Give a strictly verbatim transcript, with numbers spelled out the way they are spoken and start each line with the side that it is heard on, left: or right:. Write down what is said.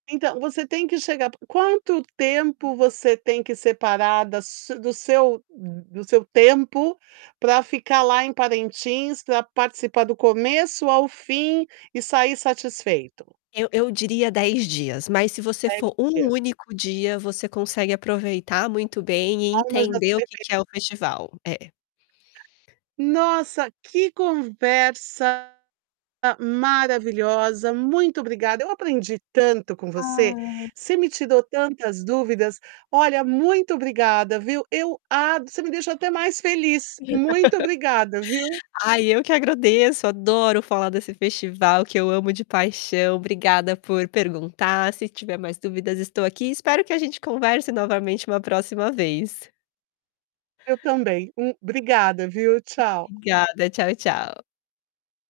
right: Então, você tem que chegar quanto tempo você tem que separar da su do seu do seu tempo, para ficar lá em Parentins, pra participar do começo ao fim, e sair satisfeito?
left: Eu eu diria dez dias, mas se você
right: dez
left: for um
right: dias.
left: único dia você consegue aproveitar muito bem e entender o que
right: [unintelligible]
left: que é o festival, é.
right: Nossa que conversa maravilhosa, muito obrigada, eu aprendi tanto com você,
left: Ah.
right: você me tirou tantas dúvidas. Olha, muito obrigada, viu. Eu a você me deixou até mais feliz. Muito obrigada, viu.
left: Ai eu que agradeço, adoro falar desse festival que eu amo de paixão, obrigada por perguntar, se tiver mais dúvidas estou aqui, espero que a gente converse novamente uma próxima vez.
right: Eu também, um obrigada, viu? Tchau.
left: Obrigada, tchau, tchau.